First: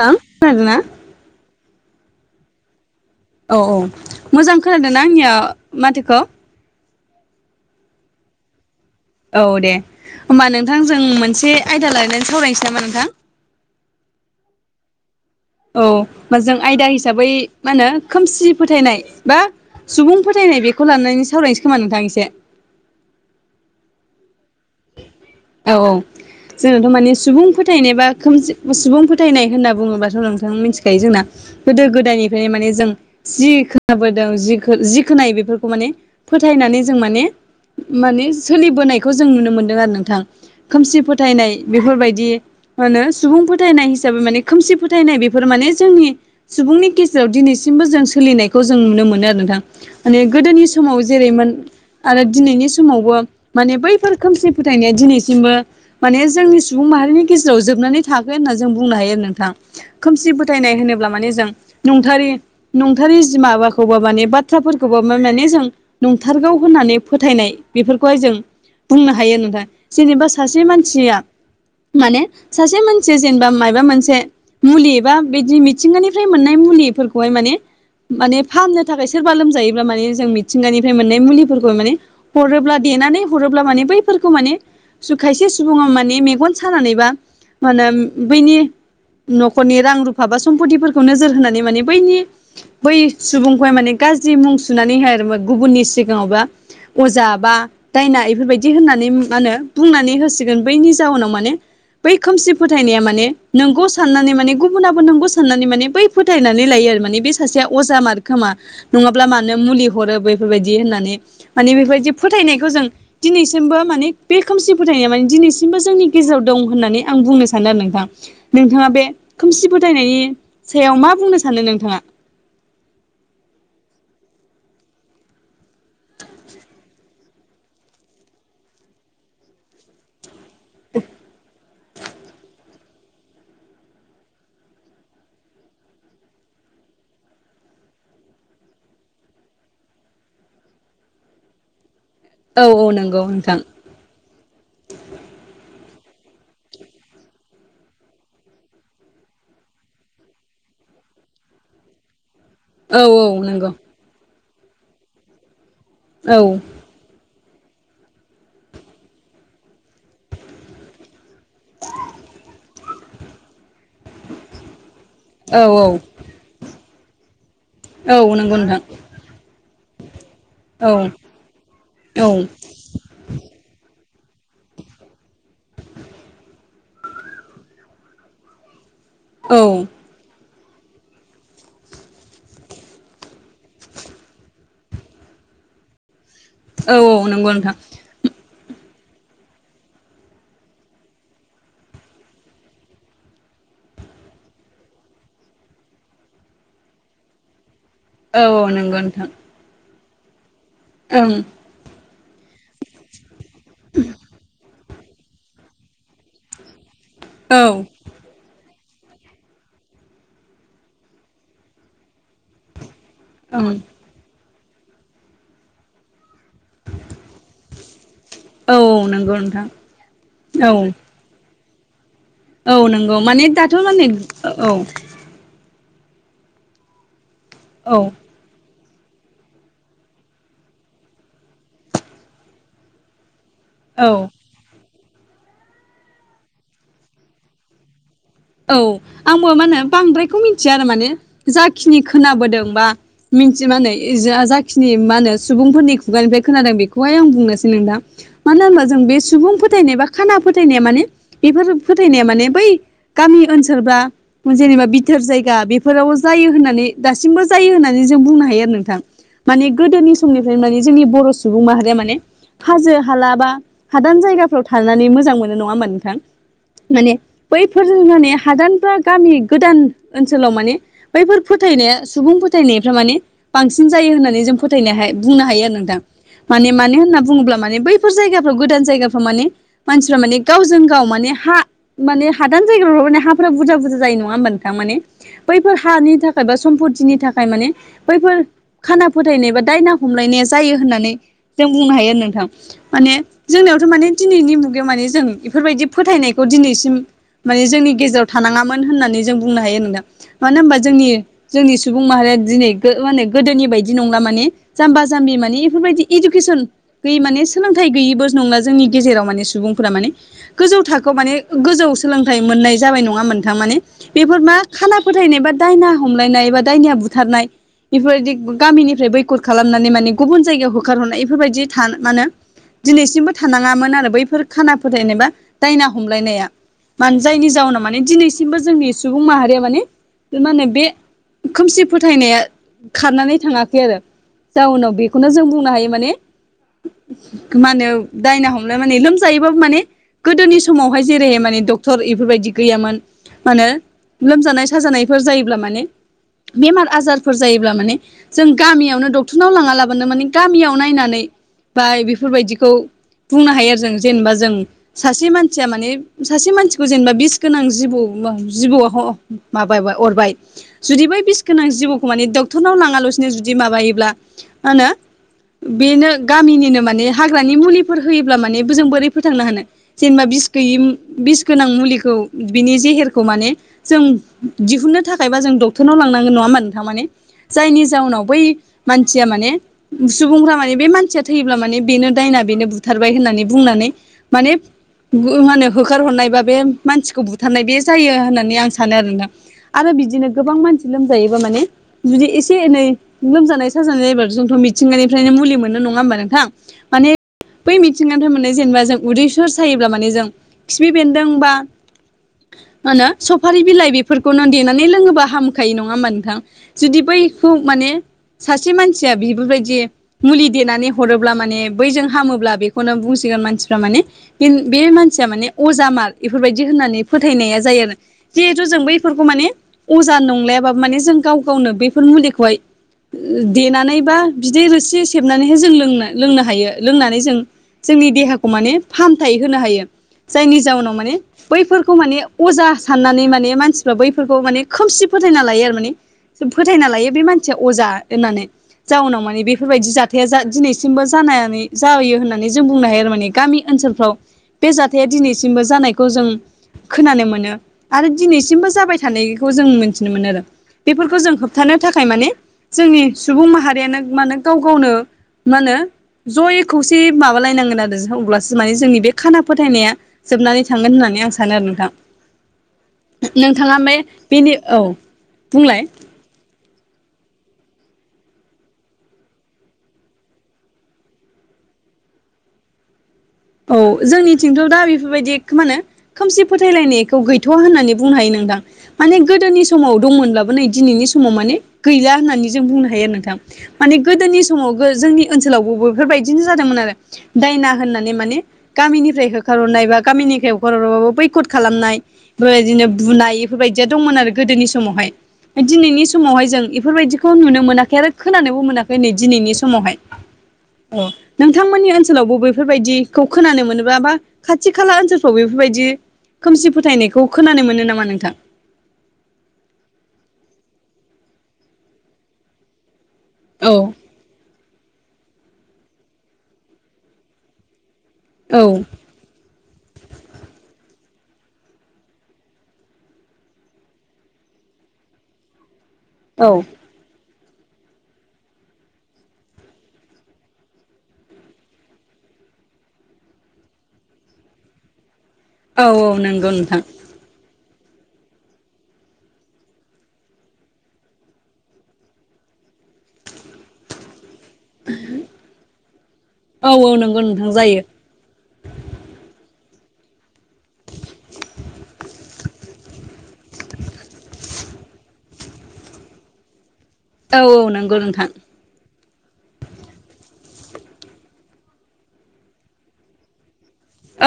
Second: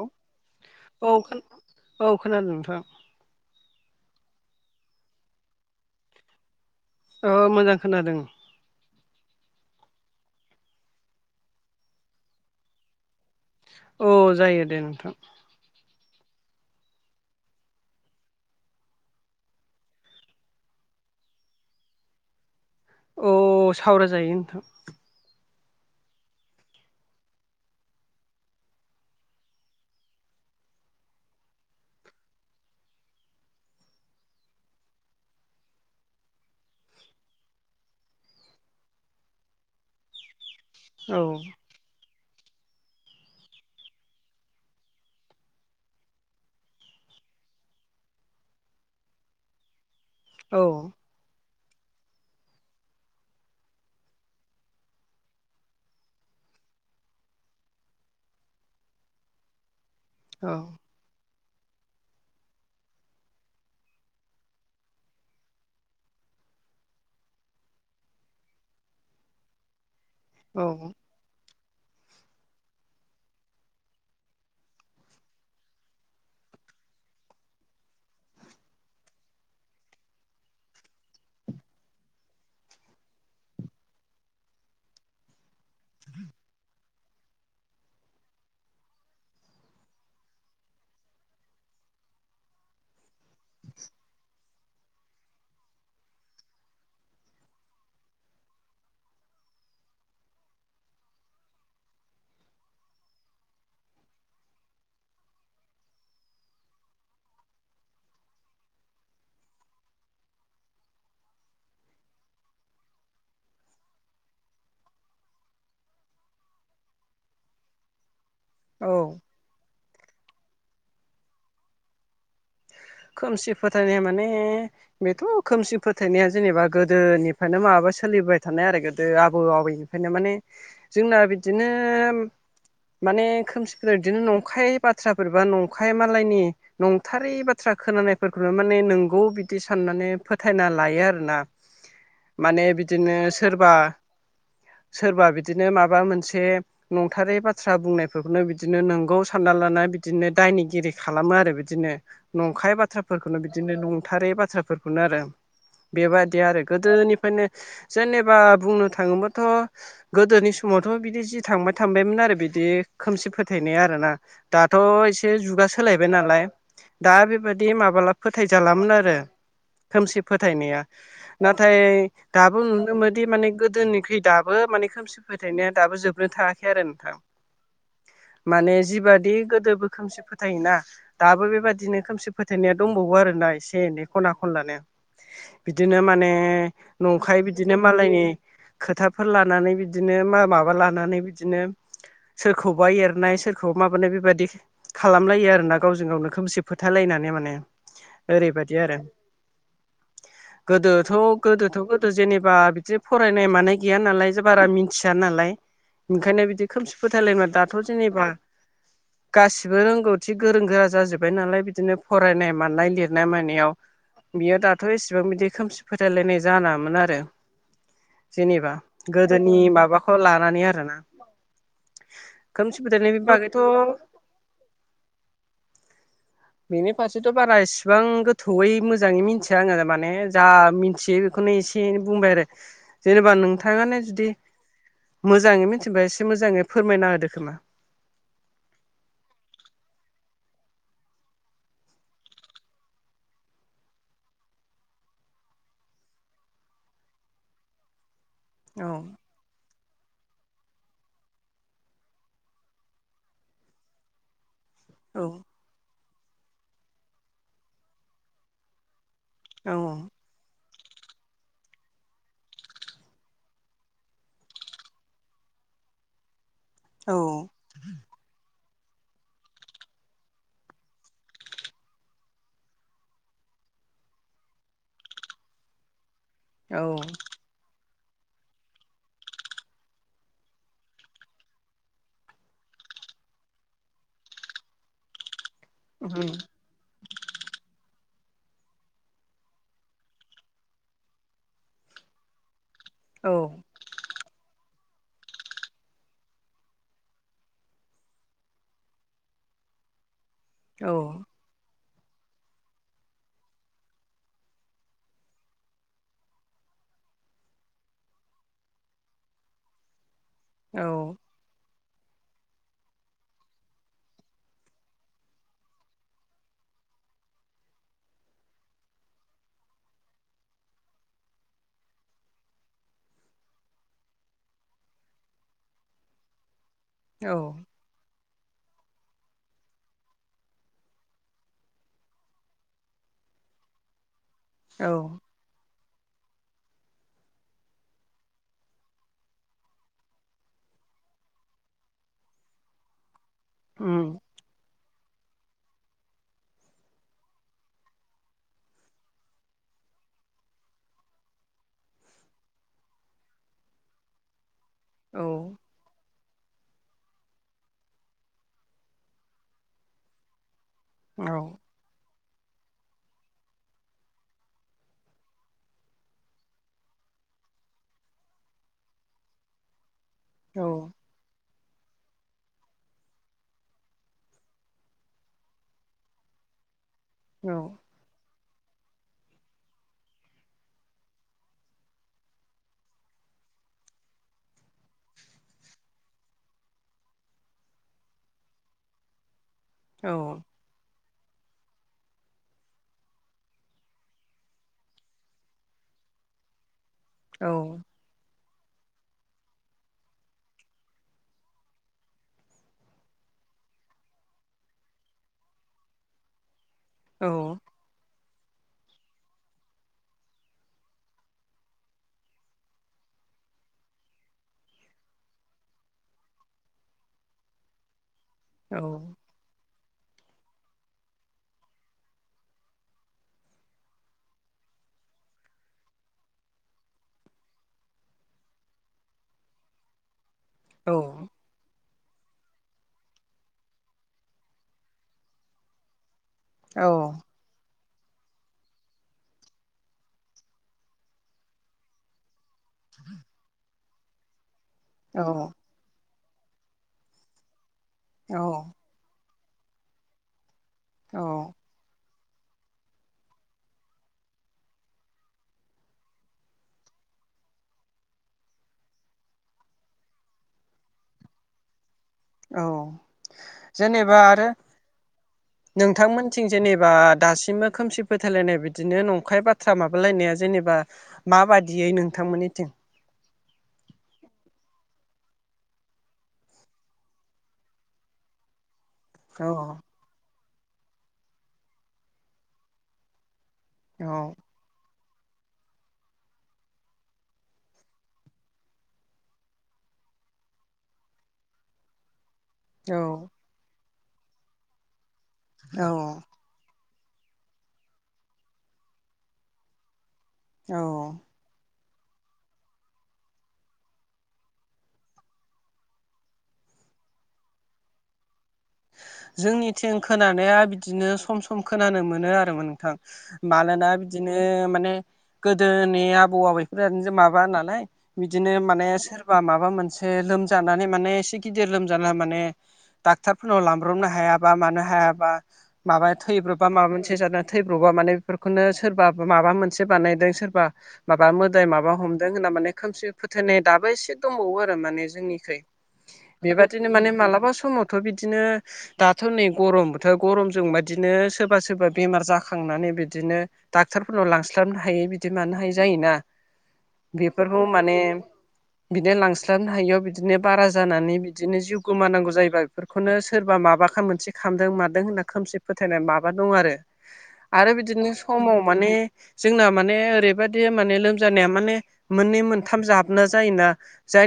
नोंथाङा खोनादों ना? औ औ खोनादों नोंथां। औ औ मोजां खोनादों ना आंनिया माथोखौ। औ मोजां खोनादों। औ दे होमबा नोंथां जों मोनसे आयदा लानानै सावरायनोसै नामा नोंथां? औ जायो दे नोंथां। औ ओमबा जों आयदा हिसाबै मा होनो खोमसि फोथायनाय, बा सुबुं फोथायनाय बेखौ लानानै सावरायनोसै खोमा नोंथां एसे। अ सावराय जायो नोंथां। औ औ। जोंनाथ' माने सुबुं फोथायनाय बा खोमसि सुबुं फोथायनाय होनना बुङोब्लाथ' नोंथां मिथिखायो जोंना गोदो गोदाइनिफ्रायनो माने जों जि खोनाबोदों जि खोनायो बेफोरखौ माने फोथायनानै जों माने माने सोलिबोनायखौ जों नुनो मोनो। आरो नोंथां खोमसि औ फोथायनाय बेफोरबायदि होनो। सुबुं फोथायनाय हिसाबै माने खोमसि फोथायनाय बेफोर माने जोंनि सुबुंनि गेजेराव दिनैसिमबो जों सोलिनायखौ जों नुनो मोनो आरो नोंथां। माने औ गोदोनि समाव जेरैमोन आरो दिनैनि समावबो माने बैफोर खोमसि फोथायनाया दिनैसिमबो माने जोंनि सुबुं माहारिनि गेजेराव जोबनानै थाङाखै होनना जों बुंनो हायो आरो नोंथां। खोमसि औ फोथायनाय होनोब्ला माने जों नंथारि नंथारै जि माबाखौ बा माने बाथ्राफोरखौबा माने जों नंथारगौ होननानै फोथायनाय बेफोरखौहाय जों बुंनो हायो। नों जेनेबा सासे औ मानसिया माने सासे मानसिया जेनेबा माबा मोनसे मुलि बा बिदि मिथिंगानिफ्राय मोननाय मुलिफोरखौहाय माने माने फाहामनो थाखाय सोरबा लोमजायोब्ला माने जों मिथिंगानिफ्राय मोननाय मुलिफोरखौ माने हरोब्ला देनानै हरोब्ला। माने बैफोरफोरखौ माने सु खायसे सुबुङा माने मेगन सानानैबा मा होनो बैनि न'खरनि रां रुफा बा सम्पतिफोरखौ नोजोर होनानै माने बैनि बै सुबुंखौहाय माने गाज्रि मुं सुनानैहाय आरो मा गुबुननि सिगाङाव बा अजा बा दायना बेफोरबायदि होननानै मा होनो बुंनानै होसिगोन। बैनि जाउनाव माने बै खोमसि फोथायनाया माने नोंगौ साननानै माने गुबुनाबो नोंगौ साननानै माने बै फोथायनानै लायो आरो। माने बे सासेया अजा मार खोमा नङाब्ला मानो मुलि हरो बेफोरबायदि होननानै। माने बेफोरबायदि फोथायनायखौ जों दिनै सिमबो माने बे खोमसि फोथायनाया माने दिनैसिमबो जोंनि गेजेराव दं होननानै आं बुंनो सानो आरो नोंथां। नोंथाङा औ बे खोमसि फोथायनायनि सायाव मा बुंनो सानो नोंथाङा? खोमसि फोथायनाया माने बेथ' खोमसि फोथायनाया जेनेबा गोदोनि फ्रायनो माबा सोलिबाय थानाय आरो गोदो आबौ आबैनिफ्रायनो। माने जोंना बिदिनो माने खोमसिफोर बिदिनो नंखाय बाथ्राफोर बा नंखाय मालायनि नंथारि बाथ्रा बाथ्रा खोनानायफोरखौनो माने नोंगौ बिदि साननानै फोथायना लायो आरो ना औ माने औ बिदिनो नंगौ नोंथां सोरबा सोरबा बिदिनो माबा मोनसे नंथारै बाथ्रा बुंनायफोरखौनो बिदिनो नंगौ सानना लाना बिदिनो दायनिगिरि खालामो आरो बिदिनो नंखाय औ औ बाथ्राफोरखौनो नंगौ बिदिनो नंथारै बाथ्राफोरखौनो आरो औ बेबायाददि आरो गो गोदोनिफ्रायनो जेनेबा बुंनो थांङोबाथ गोदोनि समावथ' बिदि जि थांबाय थांबायमोन आरो बिदि खोमसि फोथायनाया आरो ना दाथ' एसे औ जुगा सोलायबाय नालाय दा बेबायदि औ माबाला नंगौ नोंथां फोथायजालामोन आरो खोमसि फोथायनाया औ नाथाय औ दाबो नुनो मोनोदि माने गोदोनि ओमखै दाबो माने खोमसि फोथायनाया दाबो जोबनो थांङाखै आरो नोंथां माने जिबादि औ गोदोबो खोमसि फोथायोना दाबो बेबादि बिदिनो खोमसि फोथायनाया दंबावो आरोना एसे एनै खना खनलानो बिदिनो माने औ उम औ नंखाय नंगौ नोंथां बिदिनो मालायनि खोथाफोर लानानै बिदिनो माबा लानानै बिदिनो सोरखौबा एरनाय सोरखौबा माबानाय बेबायदि खालामलायो आरो ना गावजों गावनो खोमसि फोथालायनानै माने। औ औ ओरैबायदि आरो नंगौ नोंथां। गोदोथ' ओं गोदोथ' गोदो जेनेबा बिदि फरायनाय मानाय गैया नालाय बारा मिथिया नालाय ओंखायनो बिदि खोमसि फोथायलायबा औ दाथ' ओं जेनेबा गासिबो रोंगौथि गोरों गोरा जाजोब्बाय नालाय बिदिनो फरायनाय माननाय लिरनाय मानायाव बियो दाथ' एसेबां बिदि खोमसि फोथायलायनाय जालामोन आरो। जेनेबा औ औ नंगौ गोदोनि नोंथां माबाखौ लानानै औ आरोना। औ खोमसि नंगौ फोथायनायनि माने बागैथ' दाथ' माने औ बेनि फारसेथ' बारा औ इसिबां गो गोथौयै मोजांङै मिथिया आंङो माने जा मिथियो बेखौनो एसे एनै बुंबाय आरो जेनेबा नोंथांङानो औ जुदि मोजांङै मिथिबा एसे मोजांङै फोरमायना होदो खोमा। औ आंबो मा होनो बांद्रायखौ मिथिया आरो माने जाखिनि खोनाबोदों बा मिन्थि मानो जाखिनि मा होनो सुबुंफोरनि खुगानिफ्राय खोनादों बेखौहाय आं बुंनोसै नोंथां। मानो होनोबा औ जों बे सुबुं फोथायनाय बा खाना फोथायनाया माने बेफोर फोथायनाया माने बै गामि ओनसोल बा जेनेबा बिथोर औ जायगा बे फोराव जायो होननानै दासिमबो जायो होननानै जों बुंनो हायो आरो नोंथां माने औ गोदोनि समनिफ्रायनो माने जोंनि बर' सुबुं माहारिया माने हाजो हाला बा हादान जायगाफ्राव थानानै मोजां मोनो नंङा होमबा नोंथां माने औ फोरजोंनि माने हादान बा गामि गोदान ओनसोलाव माने बैफोर फोथायनाया सुबुं फोथायनायफ्रा माने बांसिन जायो होननानै जों फोथायनाय बुंनो हायो आरो नोंथां माने औ मानो होनना बुङोब्ला माने बै फोर जायगाफ्राव गोदान जायगाफ्राव माने मानसिफ्रा माने गावजों गाव माने हा माने हादान जायगफ्राव माने हाफोरा बुरजा बुरजा जायो नंङा होनबा नोंथां माने बैफोर हानि उम थाखाय बा सम्पतिनि थाखाय माने बैफोर खाना फोथायनाय बा दायना हमलायनाया जायो होननानै जों बुंनो हायो नोंथां। माने औ जोंनियावथ' माने दिनैनि मुगायाव माने जों इफोरबायदि फोथायनायखौ दिनैसिम माने जोंनि गेजेराव थानाङामोन होननानै जों बुंनो हायो नोंथां मानो होनोबा औ जोंनि जोंनि सुबुं माहारिया दिनै माने गोदोनि बायदि नंला माने जाम्बा जाम्बि मानि इफोरबायदि इडुकेसन गै माने सोलोंथाइ गैयिबो नंला जोंनि गेजेराव माने सुबुंफोरा माने गोजौ औ थाखोआव माने गोजौ सोलोंथाइ मोननाय जाबाय नंङा होमब्ला नोंथां माने बेफोर मा खाना फोथायनाय बा दायना हमलायनाय बा दायनिया बुथारनाय बेफोरबायदि गामिनिफ्राय बैकत खालामनानै माने गुबुन जायगायाव होखारहरनाय बेफोरबायदि थानो माने दिनैसिमबो थानाङामोन आरो बैफोर खाना फोथायनाय बा दायना हमलायनाया मानो औ जायनि जाउनाव माने दिनैसिमबो जोंनि सुबुं माहारिया माने मा होनो बे खोमसि फोथायनाया खारनानै थाङाखै आरो औ जाउनाव बेखौनो जों बुंनो हायो माने। [inaudible] मा होनो दायना हमनाय माने लोमजायोबाबो माने गोदोनि समावहाय जेरैहाय माने क्टर इफोरबायदि गैयामोन मानो उम लोमजानाय साजानायफोर जायोब्ला माने बेमार आजारफोर जायोब्ला माने जों गामियावनो डक्टरनाव लाङा लाबानो माने गामियाव नायनानै बा बेफोरबायदिखौ बुंनो हायो आरो जों जेनेबा जों औ सासे मानसिया माने सासे मानसि खौ जेनेबा बिस गोनां जिबौ जिबौआव ह माबा अरबाय जुदि बै बिस औ गोनां जिबौखौ माने डक्टरनाव लाङालासिनो जुदि माबायोब्ला मा होनो बेनो गामिनिनो माने हाग्रानि मुलिफोर होयोब्ला माने जों बोरै फोथांनो हानो जेनेबा बिस गैयि औ बिस गोनां मुलिखौ बिनि जेहेरखौ माने जों दिहुननो थाखायबा जों डक्टरनाव लांनांगोन नङा होमबा नोंथां ने औ जायनि जाउनाव बै मानसिया माने सुबुंफ्रा माने बे मानसिया थैयोब्ला माने बेनो दायना बेनो बुथारबाय होननानै बुंनानै माने मा होनो होखारहरनायबा बे मानसिखौ बुथारनाय बे जायो होननानै आं सानो आरो नोंथां आरो बिदिनो औ औ गोबां मानसि लोमजायोबा माने जुदि एसे एनै लोमजानाय साजानाय एबार जोंथ' मिथिंगानि फ्रायनो मुलि मोननो नङा होमबा नोंथां माने बै मिथिंगानिफ्राय मोनो जेनेबा जों उदैफोर सायोब्ला माने जों खिफि बेन्दों बा मा होनो सफारि बिलाइ बेफोरखौनो देनानै लोङोबा हामखायो नङा होमबा नोंथां जुदि बैखौ माने सासे मानसिया बेफोरबायदि मुलि देनानै हरोब्ला माने बैजों हामोब्ला बेखौनो बुंसिगोन मानसिफ्रा माने बे मानसिया माने अजा मार‌ इफोरबायदि होननानै फोथायनाया जायो आरो जिहेथु औ जों बैफोरखौ माने अजा नंलायाबाबो माने जों गाव गावनो बेफोर मुलिखौहाय देनानै बा बिदै रोसि सेबनानैहाय जों लों लोंनो हायो लोंनानै जों जोंनि देहाखौ माने फाहामथाय होनो हायो जायनि जाउनाव माने बैफोरखौ माने अजा साननानै माने मानसिफ्रा बैफोरखौ माने खोमसि फोथायना लायो आरो माने फोथायना लायो औ बे मान सेया अजा होननानै जाउनाव माने बेफोरबायदि जाथाया जा दिनैसिमबो जानानै जाहोयो होननानै जों बुंनो हायो आरो माने गामि ओनसोलफ्राव बे जाथाया दिनैसिमबो जानाय खौ जों खोनानो मोनो आरो औ दिनैसिमबो जाबाय थानायखौ जों मोनथिनो मोनो आरो बेफोरखौ जों होबथानो थाखाय माने जोंनि सुबुं माहारियानो माने गाव गावनो मा होनो जयै खौसे माबालायनांगोन आरो अब्लासो माने जोंनि बे खाना फोथायनाया जोबनानै थांगोन होननानै आं सानो आरो नोंथां औ नोंथाङा माइ जेनेबा बेनि औ बुंलाय थिं जेनेबा दासिमबो खोमसि फोथायलायनाय बिदिनो नंखाय बाथ्रा माबालायनाया जेनेबा माबादियै नोंथांमोननिथिं औ जोंनिथिंथ' दा बेफोरबायदि इखो मानो खोमसि फोथायलायनायखौ गैथ'वा होननानै बुंनो हायो नोंथां माने औ गोदोनि समाव दंमोनब्लाबो नै दिनैनि समाव माने गैला होननानै जों बुंनो हायो आरो नोंथां माने औ गोदोनि समावबो जोंनि ओनसोलावबो बेफोरबायदिनो जादोंमोन आरो दायना होननानै माने गामिनिफ्राय होखार हरनाय बा गामिनिफ्राय होखार हराबाबो बैखद खालामनाय बेदिनो औ बुनाय बेफोरबायदिया दंमोन आरो गोदोनि समावहाय दिनैनि औ समावहाय जों बेफोरबायदिखौ नुनो मोनाखै आरो खोनानोबो मोनाखै नै दिनैनि समावहाय औ नोंथांमोननि ओनसोलावबो बैफोरबायदिखौ खोनानो मोनोबा बा खाथि खाला ओनसोलफ्राव बेफोरबायदि खोमसि फोथायनायखौ खोनानो मोनो नामा नोंथां? जोंनिथिं खोनानाया बिदिनो सम सम खोनानो मोनो आरो नोंथां। मानोना औ बिदिनो माने गोदोनि आबौ आबैफोर माबा नालाय बिदिनो औ माने सोर बा माबा मोनसे लोमजानानै माने एसे गिदिर लोमजाना माने डक्टार फोरनाव लांब्रबनो हायाबा मानो हायाबा माबाया औ थैब्रबा माबा मोनसे जादों थैब्रबा माने बेफोरखौनो सोरबा माबा मोनसे बानायदों सोरबा माबा मोदाय माबा हमदों होनना माने खोमसि फोथायनाय दाबो एसे दंबावो आरो माने जोंनिखै औ औ नंगौ नोंथां बेबादिनो माने मालाबा समावथ' बिदिनो दाथ' नै गरम बोथोर गरमजों बादिनो सोरबा सोरबा बेमार जाखांनानै बिदिनो डाक्टारफोरनाव लांस्लाबनो हायि बिदि मानो हायि जायोना औ औ नंगौ नोंथां बेफोरफोरबो जायो माने बिदिनो लांस्लाबनो हायियाव बिदिनो बारा जानानै बिदिनो जिउ गोमानांगौ जायोबा बेफोरखौनो सोरबा माबा मोनसे खामदों मादों होनना खोमसि फोथायनाय माबा दं आरो। औ आरो नंगौ बिदिनो नोंथां समाव माने जोंना माने ओरैबायदि माने लोमजानाया माने मोननै मोनथाम जाबना जायोना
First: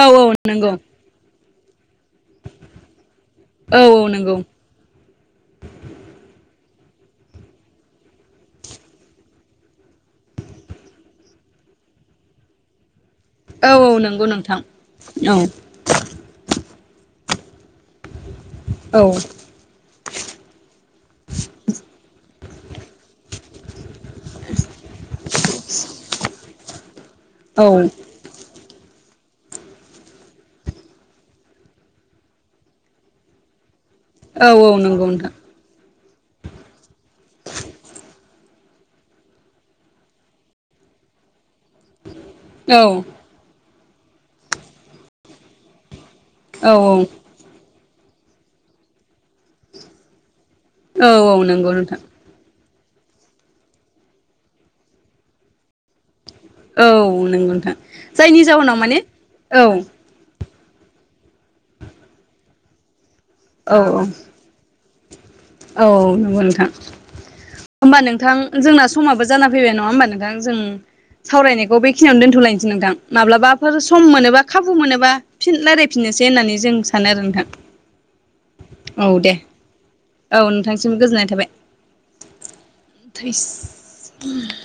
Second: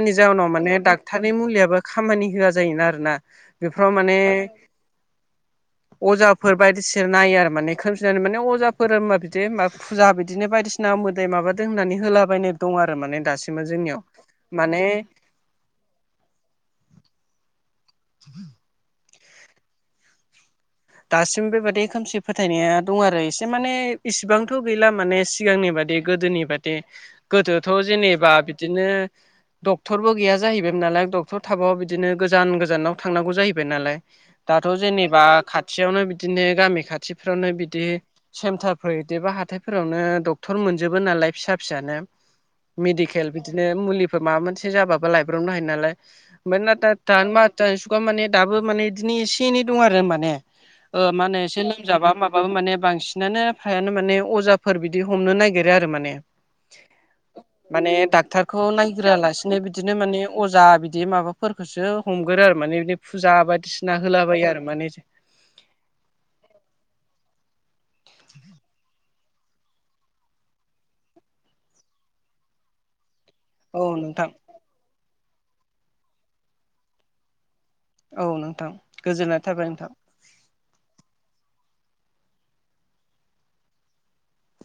औ औ जाहोनाव नंगौ माने डाक्टरनि मुलियाबो खामानि होआ जायोना आरोना। औ बेफोराव औ माने नंगौ अजाफोर बायदिसिना नायो आरो माने खोमसिना माने अजाफोर होनबा बिदि मा फुजा बिदिनो बायदिसि ना मोदै माबादों होननानै होलाबायनाय दं आरो माने दासिमबो औ औ जोंनियाव नंगौ नोंथां माने औ [inaudible] औ दासिम बेबादि खोमसि फोथायनाया दं आरो एसे माने इसिबांथ' गैला माने सिगांनि बादि गोदोनि बादि गोदोथ' औ जेनेबा बिदिनो डक्टरबो गैया जाहैबायमोन नालाय डक्टर थाबो बिदिनो गोजान गोजानाव थांनांगौ जाहैबाय नालाय औ दाथ' नंगौ जेनेबा नोंथां खाथियावनो बिदिनो गामि खाथिफ्रावनो बिदि सेन्टारफोर इदिबा हाथायफोरावनो डक्टर मोनजोबो नालाय फिसा फिसानो। औ औ मेडिकेल बिदिनो मुलिफोर माबा मोनसे जाबाबो लायब्रडनो हायो नालाय। ओमफ्राय औ नाता तान [unintelligible] दाबो माने इदिनो एसे एनै दं आरो माने। ओ औ माने औ एसे नंगौ नोंथां लोमजाबा मा माबा माने बांसिनानो फायानो माने अजाफोर बिदि हमनो नागिरो आरो माने औ नंगौ नोंथां माने जायनि डाक्टारखौ जाउनाव माने नायग्रोआ लेसेनो औ बिदिनो माने अजा बिदि माबाफोरफोरखोसो हमगोरो आरो माने बिदिनो फुजा औ बायदिसिना होलाबायो आरो माने औ नंगौ नोंथां ओमबा नोंथां जोंना समाबो जाना फैबाय नङा ओमबा नोंथां जों सावरायनायखौ बेखिनियावनो दोन्थ'लायनोसै नोंथां माब्लाबा फोर औ सम नोंथां मोनोबा खाबु मोनोबा फिन रायलायफिननोसै होननानै जों सानो आरो नोंथां औ नोंथां औ दे गोजोननाय थाबाय नोंथां। औ नोंथांसिम गोजोननाय थाबाय। [inaudible]